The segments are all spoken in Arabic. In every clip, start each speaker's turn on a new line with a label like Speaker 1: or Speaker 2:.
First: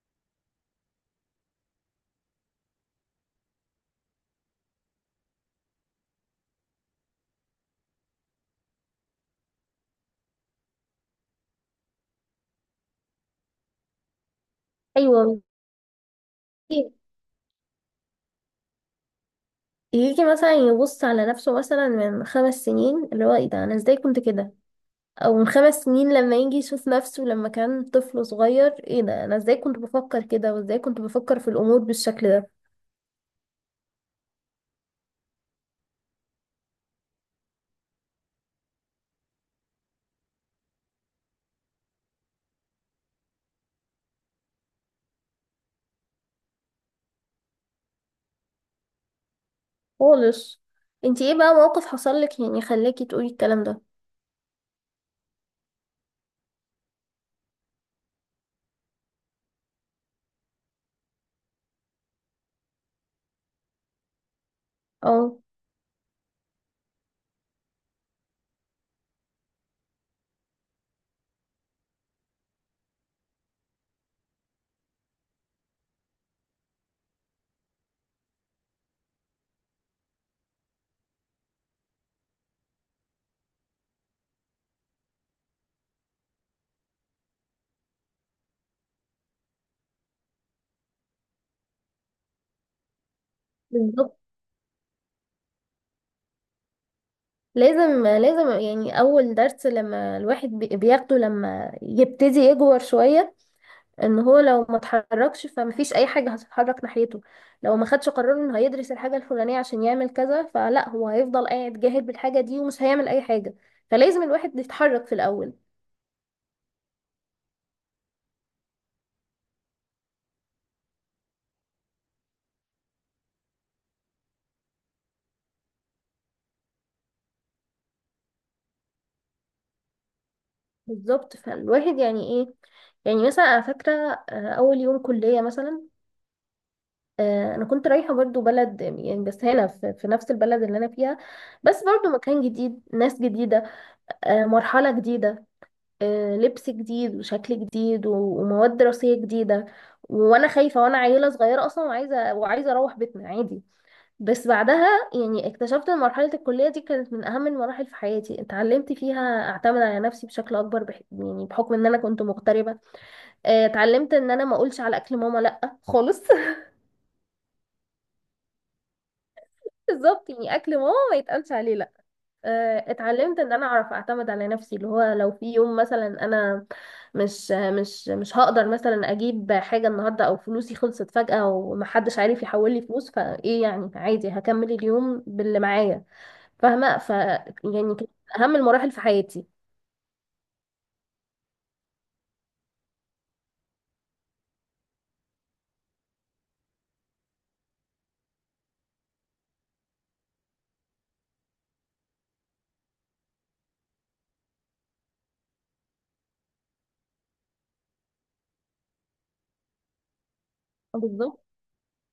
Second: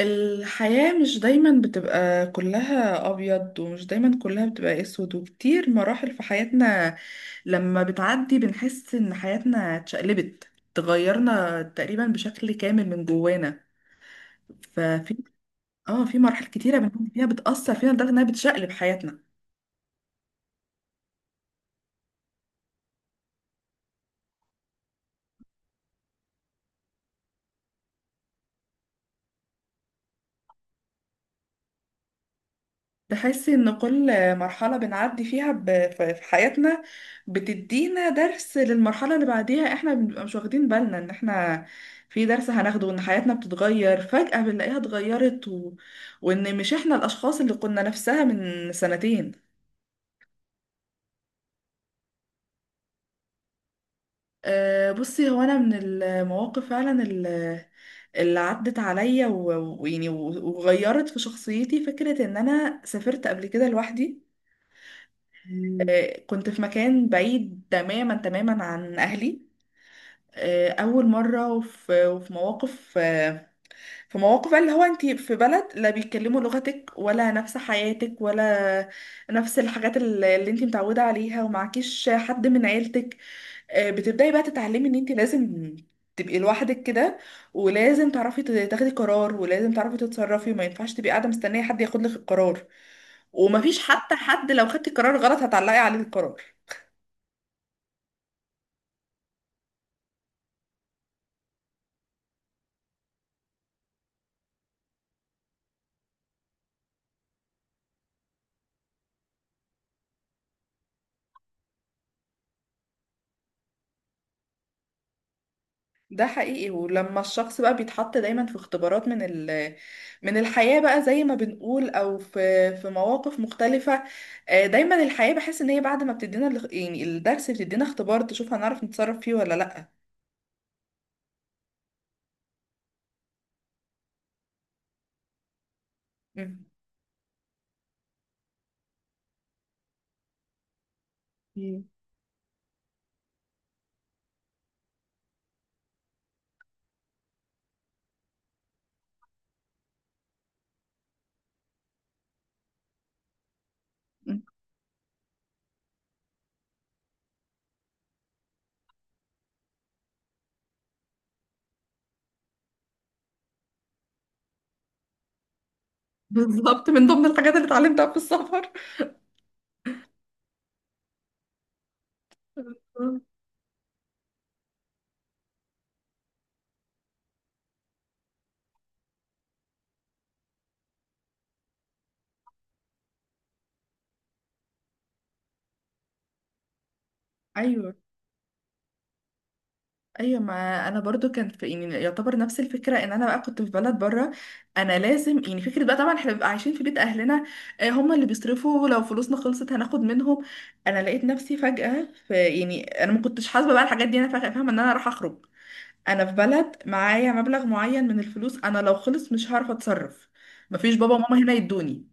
Speaker 1: الحياة مش دايما بتبقى كلها أبيض، ومش دايما كلها بتبقى أسود. وكتير مراحل في حياتنا لما بتعدي بنحس إن حياتنا اتشقلبت، تغيرنا تقريبا بشكل كامل من جوانا. ففي
Speaker 2: ايوه.
Speaker 1: اه في مراحل كتيرة
Speaker 2: يجي
Speaker 1: بنكون فيها بتأثر فينا لدرجة إنها بتشقلب حياتنا.
Speaker 2: يجي مثلا يبص على نفسه مثلا من 5 سنين، اللي هو ايه ده، انا ازاي كنت كده؟ او من 5 سنين لما يجي يشوف نفسه لما كان طفل صغير، ايه ده، انا ازاي كنت بفكر كده وازاي كنت بفكر في الامور بالشكل ده؟
Speaker 1: تحسي ان كل مرحلة بنعدي فيها في حياتنا بتدينا درس للمرحلة اللي بعديها. احنا بنبقى مش واخدين بالنا ان احنا في درس هناخده، وان حياتنا بتتغير فجأة بنلاقيها اتغيرت. وان مش احنا الاشخاص اللي كنا نفسها من سنتين.
Speaker 2: خالص. انتي ايه بقى موقف حصل لك يعني خلاكي تقولي الكلام ده؟
Speaker 1: أه، بصي. هو انا من المواقف فعلا اللي عدت عليا ويعني وغيرت في شخصيتي فكرة ان انا سافرت قبل كده لوحدي.
Speaker 2: اه،
Speaker 1: مم. كنت في مكان بعيد تماما تماما عن اهلي. اول مره، وفي مواقف، في مواقف بقى اللي هو انت في بلد لا بيتكلموا لغتك ولا نفس حياتك، ولا نفس الحاجات اللي انت متعوده عليها ومعكيش حد من عيلتك. بتبداي بقى تتعلمي ان انت لازم تبقي لوحدك كده، ولازم تعرفي تاخدي قرار، ولازم تعرفي تتصرفي، وما ينفعش تبقي قاعده مستنيه حد ياخد لك القرار، ومفيش حتى
Speaker 2: بالظبط.
Speaker 1: حد لو خدتي قرار غلط هتعلقي عليه القرار.
Speaker 2: لازم لازم يعني اول درس لما الواحد بياخده لما يبتدي يكبر شوية، ان هو لو ما اتحركش فمفيش اي حاجة هتتحرك ناحيته. لو ما خدش قرار انه هيدرس الحاجة الفلانية عشان يعمل كذا، فلا هو هيفضل قاعد جاهل بالحاجة دي ومش هيعمل اي حاجة. فلازم الواحد يتحرك في الاول.
Speaker 1: ده حقيقي. ولما الشخص بقى بيتحط دايما في اختبارات من الحياة بقى زي ما بنقول، او في مواقف مختلفة. دايما الحياة بحس ان هي بعد ما بتدينا يعني الدرس، بتدينا اختبار تشوف هنعرف نتصرف فيه ولا لأ؟
Speaker 2: بالظبط، فالواحد يعني ايه. يعني مثلا انا فاكرة اول يوم كلية مثلا.
Speaker 1: مم.
Speaker 2: انا كنت رايحة برضو بلد، يعني بس هنا في نفس البلد اللي انا فيها،
Speaker 1: مم.
Speaker 2: بس برضو مكان جديد، ناس جديدة، مرحلة جديدة، لبس جديد وشكل جديد ومواد دراسية جديدة. وانا خايفة وانا عيلة صغيرة اصلا وعايزة اروح بيتنا عادي. بس بعدها يعني اكتشفت ان مرحلة الكلية دي كانت من اهم المراحل في حياتي. اتعلمت فيها اعتمد على نفسي بشكل اكبر يعني بحكم ان انا كنت مغتربة. اتعلمت ان انا ما اقولش على اكل ماما لا خالص.
Speaker 1: بالظبط، من ضمن الحاجات اللي اتعلمتها في السفر.
Speaker 2: بالظبط. يعني اكل ماما ما يتقالش عليه لا. اتعلمت ان انا اعرف اعتمد على نفسي، اللي هو لو في يوم مثلا انا مش هقدر مثلا اجيب حاجه النهارده، او فلوسي خلصت فجاه ومحدش عارف يحول لي فلوس، فايه يعني؟ عادي هكمل اليوم باللي معايا. فاهمه،
Speaker 1: ايوه،
Speaker 2: يعني كانت اهم المراحل في حياتي.
Speaker 1: ايوه. ما انا برضو كان في، يعني يعتبر، نفس الفكره ان انا بقى كنت في بلد بره. انا لازم، يعني فكره بقى، طبعا احنا بنبقى عايشين في بيت اهلنا. هم اللي بيصرفوا، لو فلوسنا خلصت هناخد منهم. انا لقيت نفسي فجاه في، يعني انا ما كنتش حاسبه بقى الحاجات دي، انا فجاه فاهمه ان انا راح اخرج. انا في بلد، معايا مبلغ معين من الفلوس، انا لو خلص مش هعرف اتصرف. مفيش بابا وماما
Speaker 2: بالظبط.
Speaker 1: هنا يدوني.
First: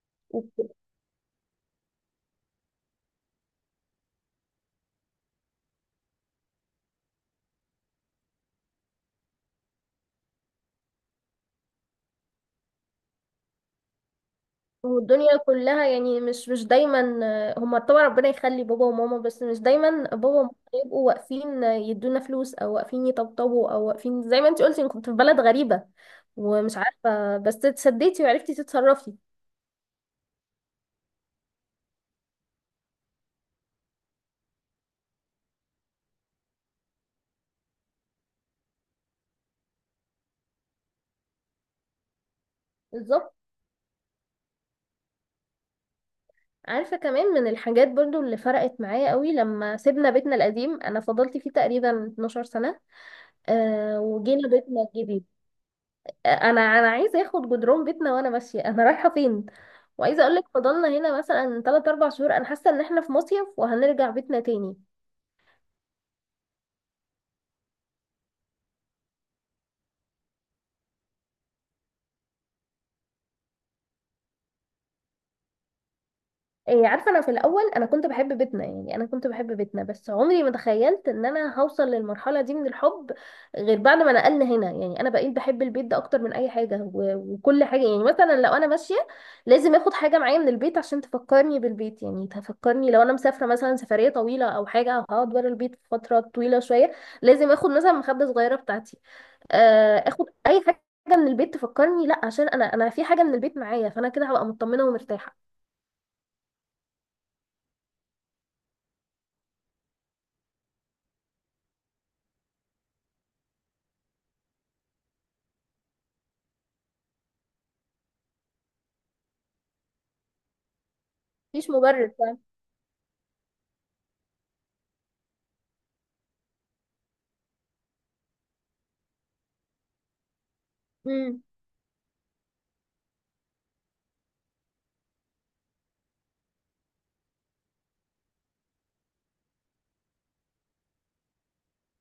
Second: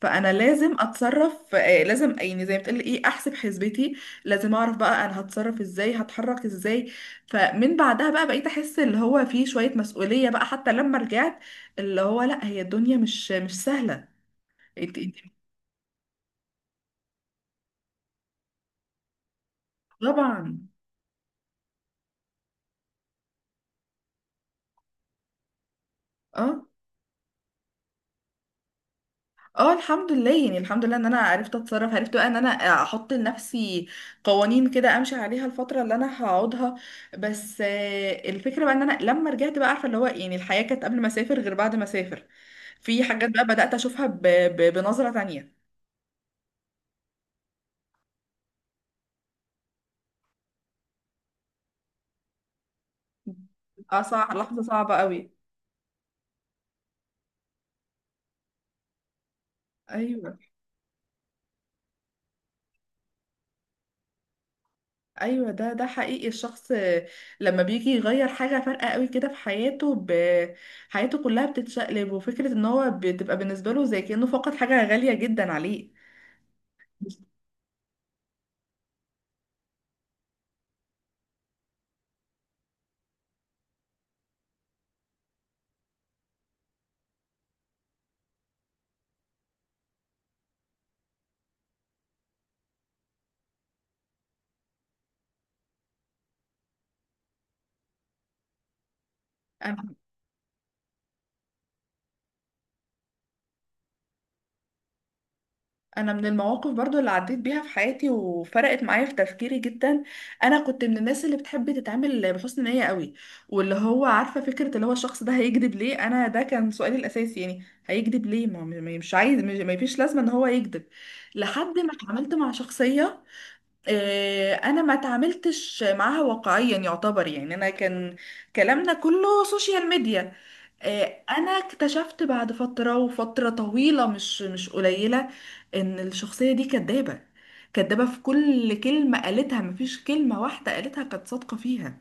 Speaker 1: فانا لازم اتصرف، لازم يعني زي ما بتقول ايه احسب حسبتي. لازم اعرف بقى انا هتصرف ازاي، هتحرك ازاي. فمن بعدها بقى بقيت احس اللي هو في شوية مسؤولية بقى، حتى لما رجعت اللي هو لا، هي الدنيا مش سهلة. انت.
Speaker 2: والدنيا كلها يعني مش دايما هما طبعا ربنا يخلي بابا وماما، بس مش دايما بابا وماما
Speaker 1: طبعا.
Speaker 2: يبقوا واقفين، يدونا فلوس، او واقفين يطبطبوا، او واقفين زي ما انت قلتي انك كنت في بلد غريبة
Speaker 1: اه،
Speaker 2: ومش عارفة، بس اتسديتي وعرفتي تتصرفي.
Speaker 1: اه. الحمد لله، يعني الحمد لله ان انا عرفت اتصرف، عرفت بقى ان انا احط لنفسي قوانين كده امشي عليها الفتره اللي انا هقعدها. بس الفكره بقى ان انا لما رجعت بقى عارفه اللي هو يعني الحياه كانت قبل ما اسافر غير بعد ما اسافر. في حاجات
Speaker 2: بالظبط.
Speaker 1: بقى بدات اشوفها بنظره تانية.
Speaker 2: عارفة كمان من الحاجات برضو اللي فرقت معايا قوي، لما سيبنا بيتنا القديم انا فضلت فيه تقريبا 12 سنة. أه،
Speaker 1: اه، صح.
Speaker 2: وجينا
Speaker 1: لحظه
Speaker 2: بيتنا
Speaker 1: صعبه
Speaker 2: الجديد.
Speaker 1: قوي.
Speaker 2: انا عايزه اخد جدران بيتنا وانا ماشيه، انا رايحه فين. وعايزه اقول
Speaker 1: ايوه،
Speaker 2: لك فضلنا هنا مثلا 3 4 شهور، انا حاسه ان احنا في مصيف وهنرجع بيتنا تاني.
Speaker 1: ايوه. ده حقيقي. الشخص لما بيجي يغير حاجه فارقه قوي كده في حياته، حياته كلها بتتشقلب، وفكره ان هو بتبقى بالنسبه له زي كانه فقد حاجه غاليه جدا عليه.
Speaker 2: إيه، عارفة، أنا في الأول أنا كنت بحب بيتنا، يعني أنا كنت بحب بيتنا، بس عمري ما تخيلت إن أنا هوصل للمرحلة دي من الحب غير بعد ما نقلنا هنا. يعني أنا بقيت بحب البيت ده أكتر من أي حاجة وكل حاجة. يعني مثلا لو أنا ماشية لازم آخد حاجة معايا من البيت عشان تفكرني بالبيت. يعني تفكرني، لو أنا مسافرة مثلا سفرية طويلة أو حاجة، أو هقعد ورا البيت فترة طويلة شوية، لازم آخد مثلا مخدة صغيرة بتاعتي،
Speaker 1: انا
Speaker 2: آخد أي حاجة من البيت تفكرني، لا عشان أنا في حاجة من البيت معايا، فأنا كده هبقى مطمنة ومرتاحة.
Speaker 1: أنا من المواقف برضو اللي عديت بيها في حياتي وفرقت معايا في تفكيري جدا. انا كنت من الناس اللي بتحب تتعامل بحسن نية قوي. واللي هو عارفة فكرة اللي هو الشخص ده هيكذب ليه؟ انا ده كان سؤالي الاساسي، يعني هيكذب ليه؟ مش عايز ما فيش لازمة ان هو يكذب.
Speaker 2: مفيش
Speaker 1: لحد ما
Speaker 2: مبرر.
Speaker 1: اتعاملت مع شخصية. انا ما تعاملتش معاها واقعيا يعتبر، يعني انا كان كلامنا كله سوشيال ميديا.
Speaker 2: امم
Speaker 1: انا اكتشفت بعد فترة، وفترة طويلة، مش قليلة، ان الشخصية دي كدابة. كدابة في كل كلمة قالتها، مفيش كلمة واحدة قالتها كانت صادقة فيها.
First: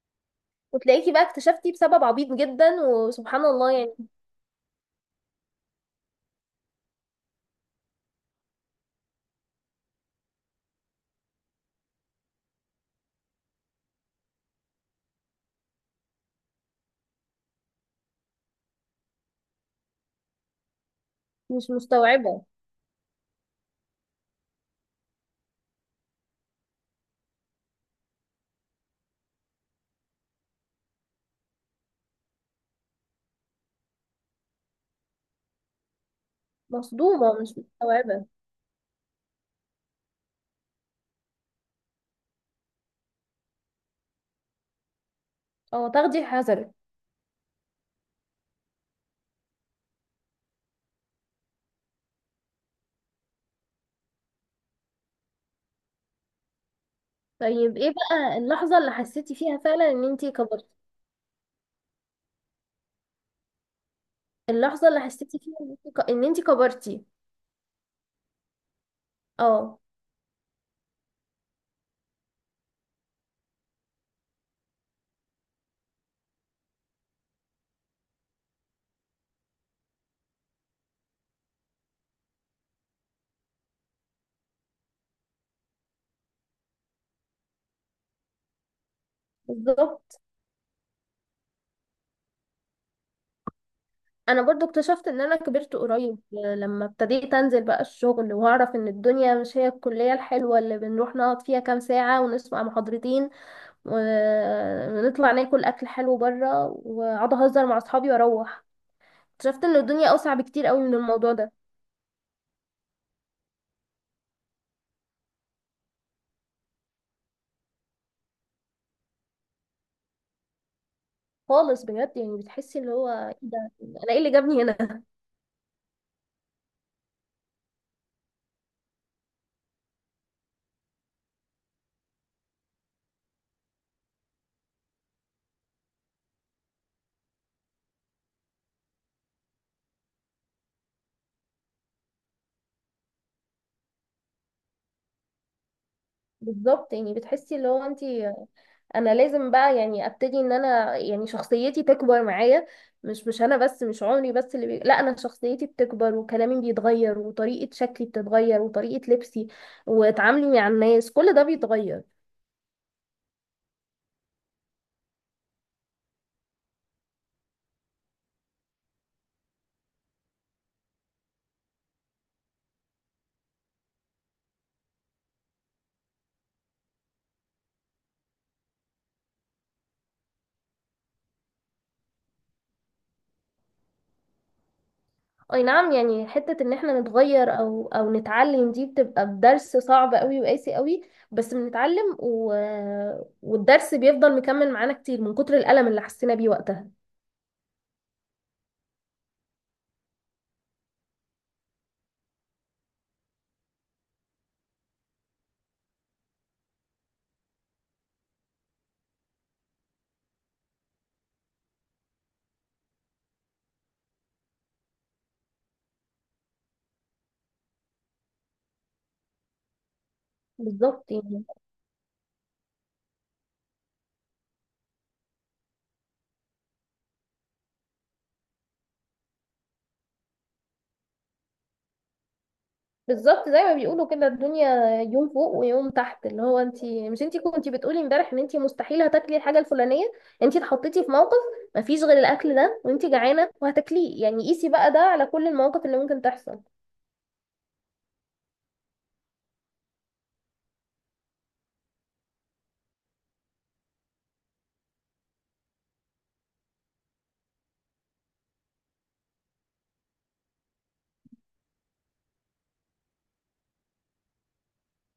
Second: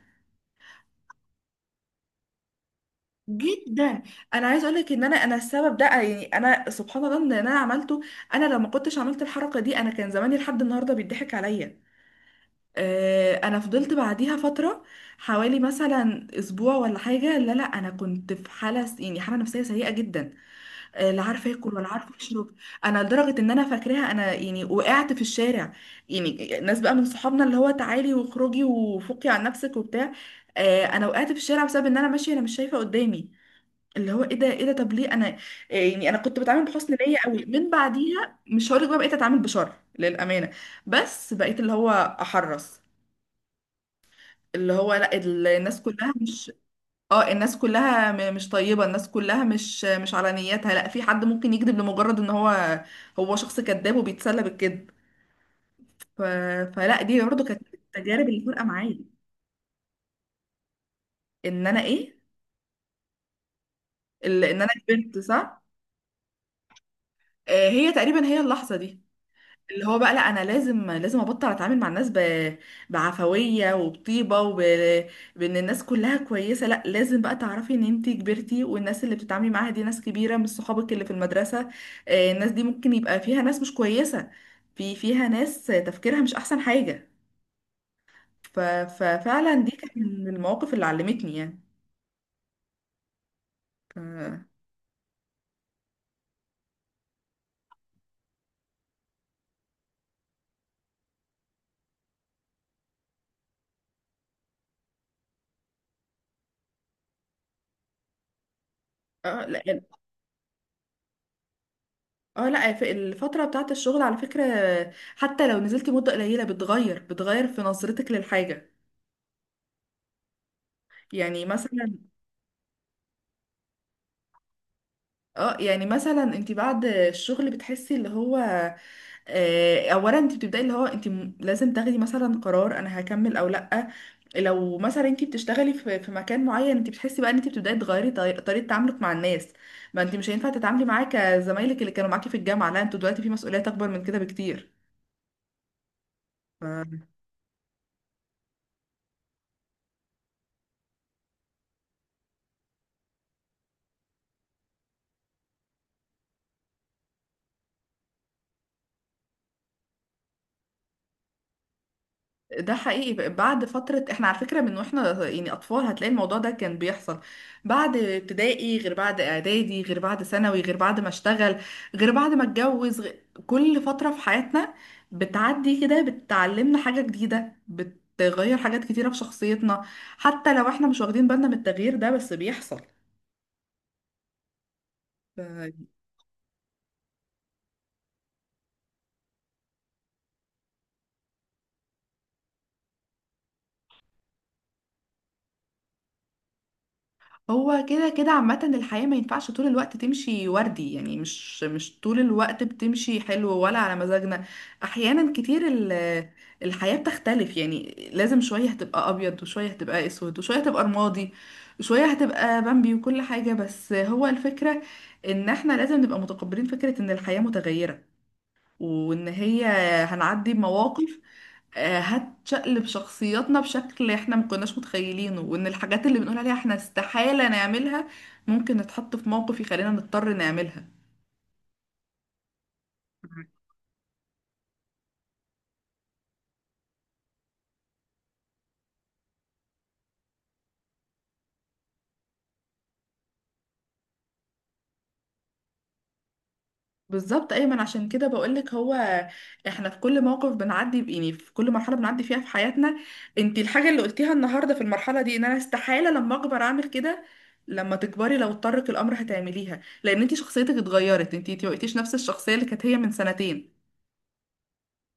Speaker 2: وتلاقيكي بقى اكتشفتي بسبب عبيط جدا، وسبحان الله يعني.
Speaker 1: جدا. انا عايز اقولك ان انا السبب ده، يعني انا سبحان الله ان انا عملته. انا لو ما كنتش عملت الحركة دي، انا كان زماني لحد النهاردة بيضحك عليا. انا فضلت بعديها فتره حوالي مثلا اسبوع ولا حاجه. لا لا، انا كنت في حاله يعني حاله نفسيه سيئه جدا. لا عارفه
Speaker 2: مش
Speaker 1: اكل ولا عارفه
Speaker 2: مستوعبة.
Speaker 1: اشرب. انا لدرجه ان انا فاكراها، انا يعني وقعت في الشارع. يعني ناس بقى من صحابنا اللي هو تعالي واخرجي وفوقي عن نفسك وبتاع. انا وقعت في الشارع بسبب ان انا ماشيه انا مش شايفه قدامي. اللي هو ايه ده، ايه ده، طب ليه انا؟ يعني انا كنت بتعامل بحسن نيه
Speaker 2: مصدومة،
Speaker 1: قوي،
Speaker 2: مش
Speaker 1: من
Speaker 2: مستوعبة.
Speaker 1: بعديها مش هقولك بقى بقيت اتعامل بشر للامانه. بس بقيت اللي هو احرص. اللي هو لا، الناس
Speaker 2: اه،
Speaker 1: كلها
Speaker 2: تاخدي
Speaker 1: مش،
Speaker 2: حذرك.
Speaker 1: اه الناس كلها مش طيبة، الناس كلها مش على نيتها. لا، في حد ممكن يكذب لمجرد ان هو شخص كذاب وبيتسلى بالكذب. ف... فلا، دي برضه كانت
Speaker 2: طيب، ايه
Speaker 1: التجارب
Speaker 2: بقى
Speaker 1: اللي فارقة
Speaker 2: اللحظة اللي
Speaker 1: معايا.
Speaker 2: حسيتي فيها فعلا ان انتي كبرتي؟
Speaker 1: ان انا ايه؟ ان انا
Speaker 2: اللحظة اللي
Speaker 1: كبرت،
Speaker 2: حسيتي فيها
Speaker 1: صح.
Speaker 2: إن إنتي كبرتي؟
Speaker 1: هي تقريبا هي اللحظة دي.
Speaker 2: اه،
Speaker 1: اللي هو بقى، لا انا لازم لازم ابطل اتعامل مع الناس بعفويه وبطيبه بان الناس كلها كويسه. لا، لازم بقى تعرفي ان انتي كبرتي، والناس اللي بتتعاملي معاها دي ناس كبيره مش صحابك اللي في المدرسه. الناس دي ممكن يبقى فيها ناس مش كويسه، فيها ناس تفكيرها مش احسن حاجه. ففعلا دي كانت
Speaker 2: بالظبط.
Speaker 1: من المواقف اللي علمتني يعني.
Speaker 2: انا
Speaker 1: ف-
Speaker 2: برضو اكتشفت ان انا كبرت قريب لما ابتديت انزل بقى الشغل، واعرف ان الدنيا مش هي الكلية الحلوة اللي بنروح نقعد فيها كام ساعة ونسمع محاضرتين، ونطلع ناكل اكل حلو بره، واقعد اهزر مع اصحابي واروح.
Speaker 1: اه لا،
Speaker 2: اكتشفت ان الدنيا اوسع بكتير قوي من الموضوع ده.
Speaker 1: اه لا. في الفترة بتاعت الشغل على فكرة، حتى لو نزلتي مدة قليلة بتغير في نظرتك للحاجة. يعني
Speaker 2: خالص،
Speaker 1: مثلا،
Speaker 2: بجد. يعني بتحسي اللي هو إيه ده، انا ايه اللي جابني هنا.
Speaker 1: انت بعد الشغل بتحسي اللي هو اولا انت بتبداي اللي هو انت لازم تاخدي مثلا قرار انا هكمل او لا. لو مثلا انت بتشتغلي في مكان معين، انت بتحسي بقى ان انت بتبداي تغيري طريقه تعاملك مع الناس. ما انت مش هينفع تتعاملي معاك زمايلك اللي كانوا معاكي في الجامعه. لا، انتوا دلوقتي في مسؤوليات اكبر من كده بكتير.
Speaker 2: بالظبط. يعني بتحسي اللي هو انت، انا لازم بقى يعني ابتدي ان انا يعني شخصيتي تكبر معايا. مش انا بس، مش عمري بس اللي لا انا شخصيتي بتكبر، وكلامي بيتغير، وطريقة شكلي بتتغير، وطريقة لبسي وتعاملي مع الناس، كل ده بيتغير.
Speaker 1: ده حقيقي. بعد فترة، احنا على فكرة من واحنا يعني أطفال، هتلاقي الموضوع ده كان بيحصل. بعد ابتدائي غير، بعد إعدادي غير، بعد ثانوي غير، بعد ما اشتغل غير، بعد ما اتجوز كل فترة في حياتنا بتعدي كده بتعلمنا حاجة جديدة، بتغير حاجات كتيرة في شخصيتنا. حتى لو احنا مش واخدين بالنا من التغيير ده، بس بيحصل.
Speaker 2: اي نعم. يعني حتة ان احنا نتغير او نتعلم دي بتبقى بدرس صعب قوي وقاسي قوي. بس بنتعلم والدرس بيفضل مكمل معانا كتير من كتر الألم اللي حسينا بيه وقتها.
Speaker 1: هو كده كده عامة الحياة ما ينفعش طول الوقت تمشي وردي، يعني مش طول الوقت بتمشي حلو ولا على مزاجنا. أحيانا كتير الحياة بتختلف. يعني لازم، شوية هتبقى أبيض، وشوية هتبقى أسود، وشوية هتبقى رمادي، وشوية هتبقى بامبي وكل حاجة. بس هو الفكرة إن احنا لازم نبقى متقبلين فكرة إن الحياة متغيرة، وإن هي هنعدي
Speaker 2: بالظبط
Speaker 1: بمواقف
Speaker 2: يعني
Speaker 1: هتشقلب شخصياتنا بشكل احنا ما كناش متخيلينه، وان الحاجات اللي بنقول عليها احنا استحالة نعملها، ممكن نتحط في موقف يخلينا نضطر نعملها.
Speaker 2: بالظبط، زي ما بيقولوا كده الدنيا يوم فوق ويوم تحت. اللي هو انت، مش انت كنتي بتقولي امبارح ان انت مستحيل هتاكلي الحاجة الفلانية، انت اتحطيتي في موقف مفيش غير الاكل ده وانت جعانة وهتاكليه. يعني قيسي بقى ده على كل المواقف اللي ممكن تحصل.
Speaker 1: بالظبط ايمن، عشان كده بقولك هو احنا في كل موقف بنعدي يعني في كل مرحله بنعدي فيها في حياتنا. انت الحاجه اللي قلتيها النهارده في المرحله دي ان انا استحاله لما اكبر اعمل كده، لما تكبري لو اضطرك الامر هتعمليها، لان انت شخصيتك اتغيرت، انت ما بقيتيش نفس الشخصيه اللي كانت هي من سنتين.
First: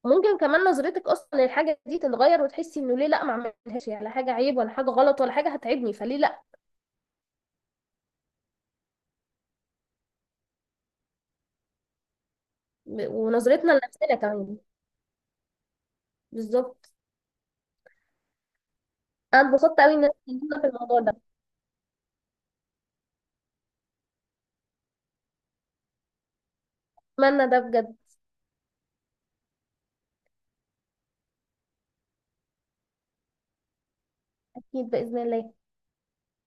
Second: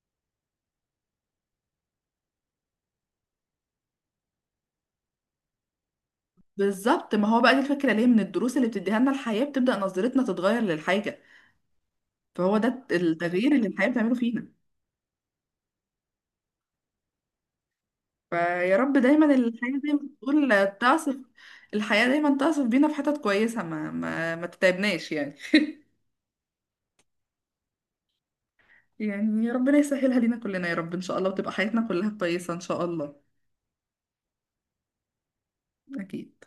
Speaker 2: ممكن كمان نظرتك اصلا للحاجه دي تتغير، وتحسي انه ليه لا ما اعملهاش، يعني لا حاجه عيب ولا حاجه غلط ولا حاجه هتعبني، فليه لا؟
Speaker 1: بالظبط، ما هو بقى دي الفكرة، ليه من الدروس اللي بتديها لنا الحياة بتبدأ نظرتنا تتغير للحاجة. فهو ده التغيير اللي
Speaker 2: ونظرتنا
Speaker 1: الحياة بتعمله
Speaker 2: لنفسنا
Speaker 1: فينا.
Speaker 2: كمان. بالظبط.
Speaker 1: فيا رب دايما
Speaker 2: انا
Speaker 1: الحياة
Speaker 2: اتبسطت
Speaker 1: زي
Speaker 2: قوي
Speaker 1: ما
Speaker 2: ان انا
Speaker 1: بتقول
Speaker 2: اتكلمنا في الموضوع
Speaker 1: تعصف،
Speaker 2: ده.
Speaker 1: الحياة دايما تعصف بينا في حتت كويسة، ما تتعبناش يعني.
Speaker 2: اتمنى ده بجد.
Speaker 1: يعني يا ربنا يسهلها لينا كلنا يا رب، إن شاء الله، وتبقى حياتنا كلها كويسة إن شاء الله.
Speaker 2: اكيد باذن الله.
Speaker 1: أكيد.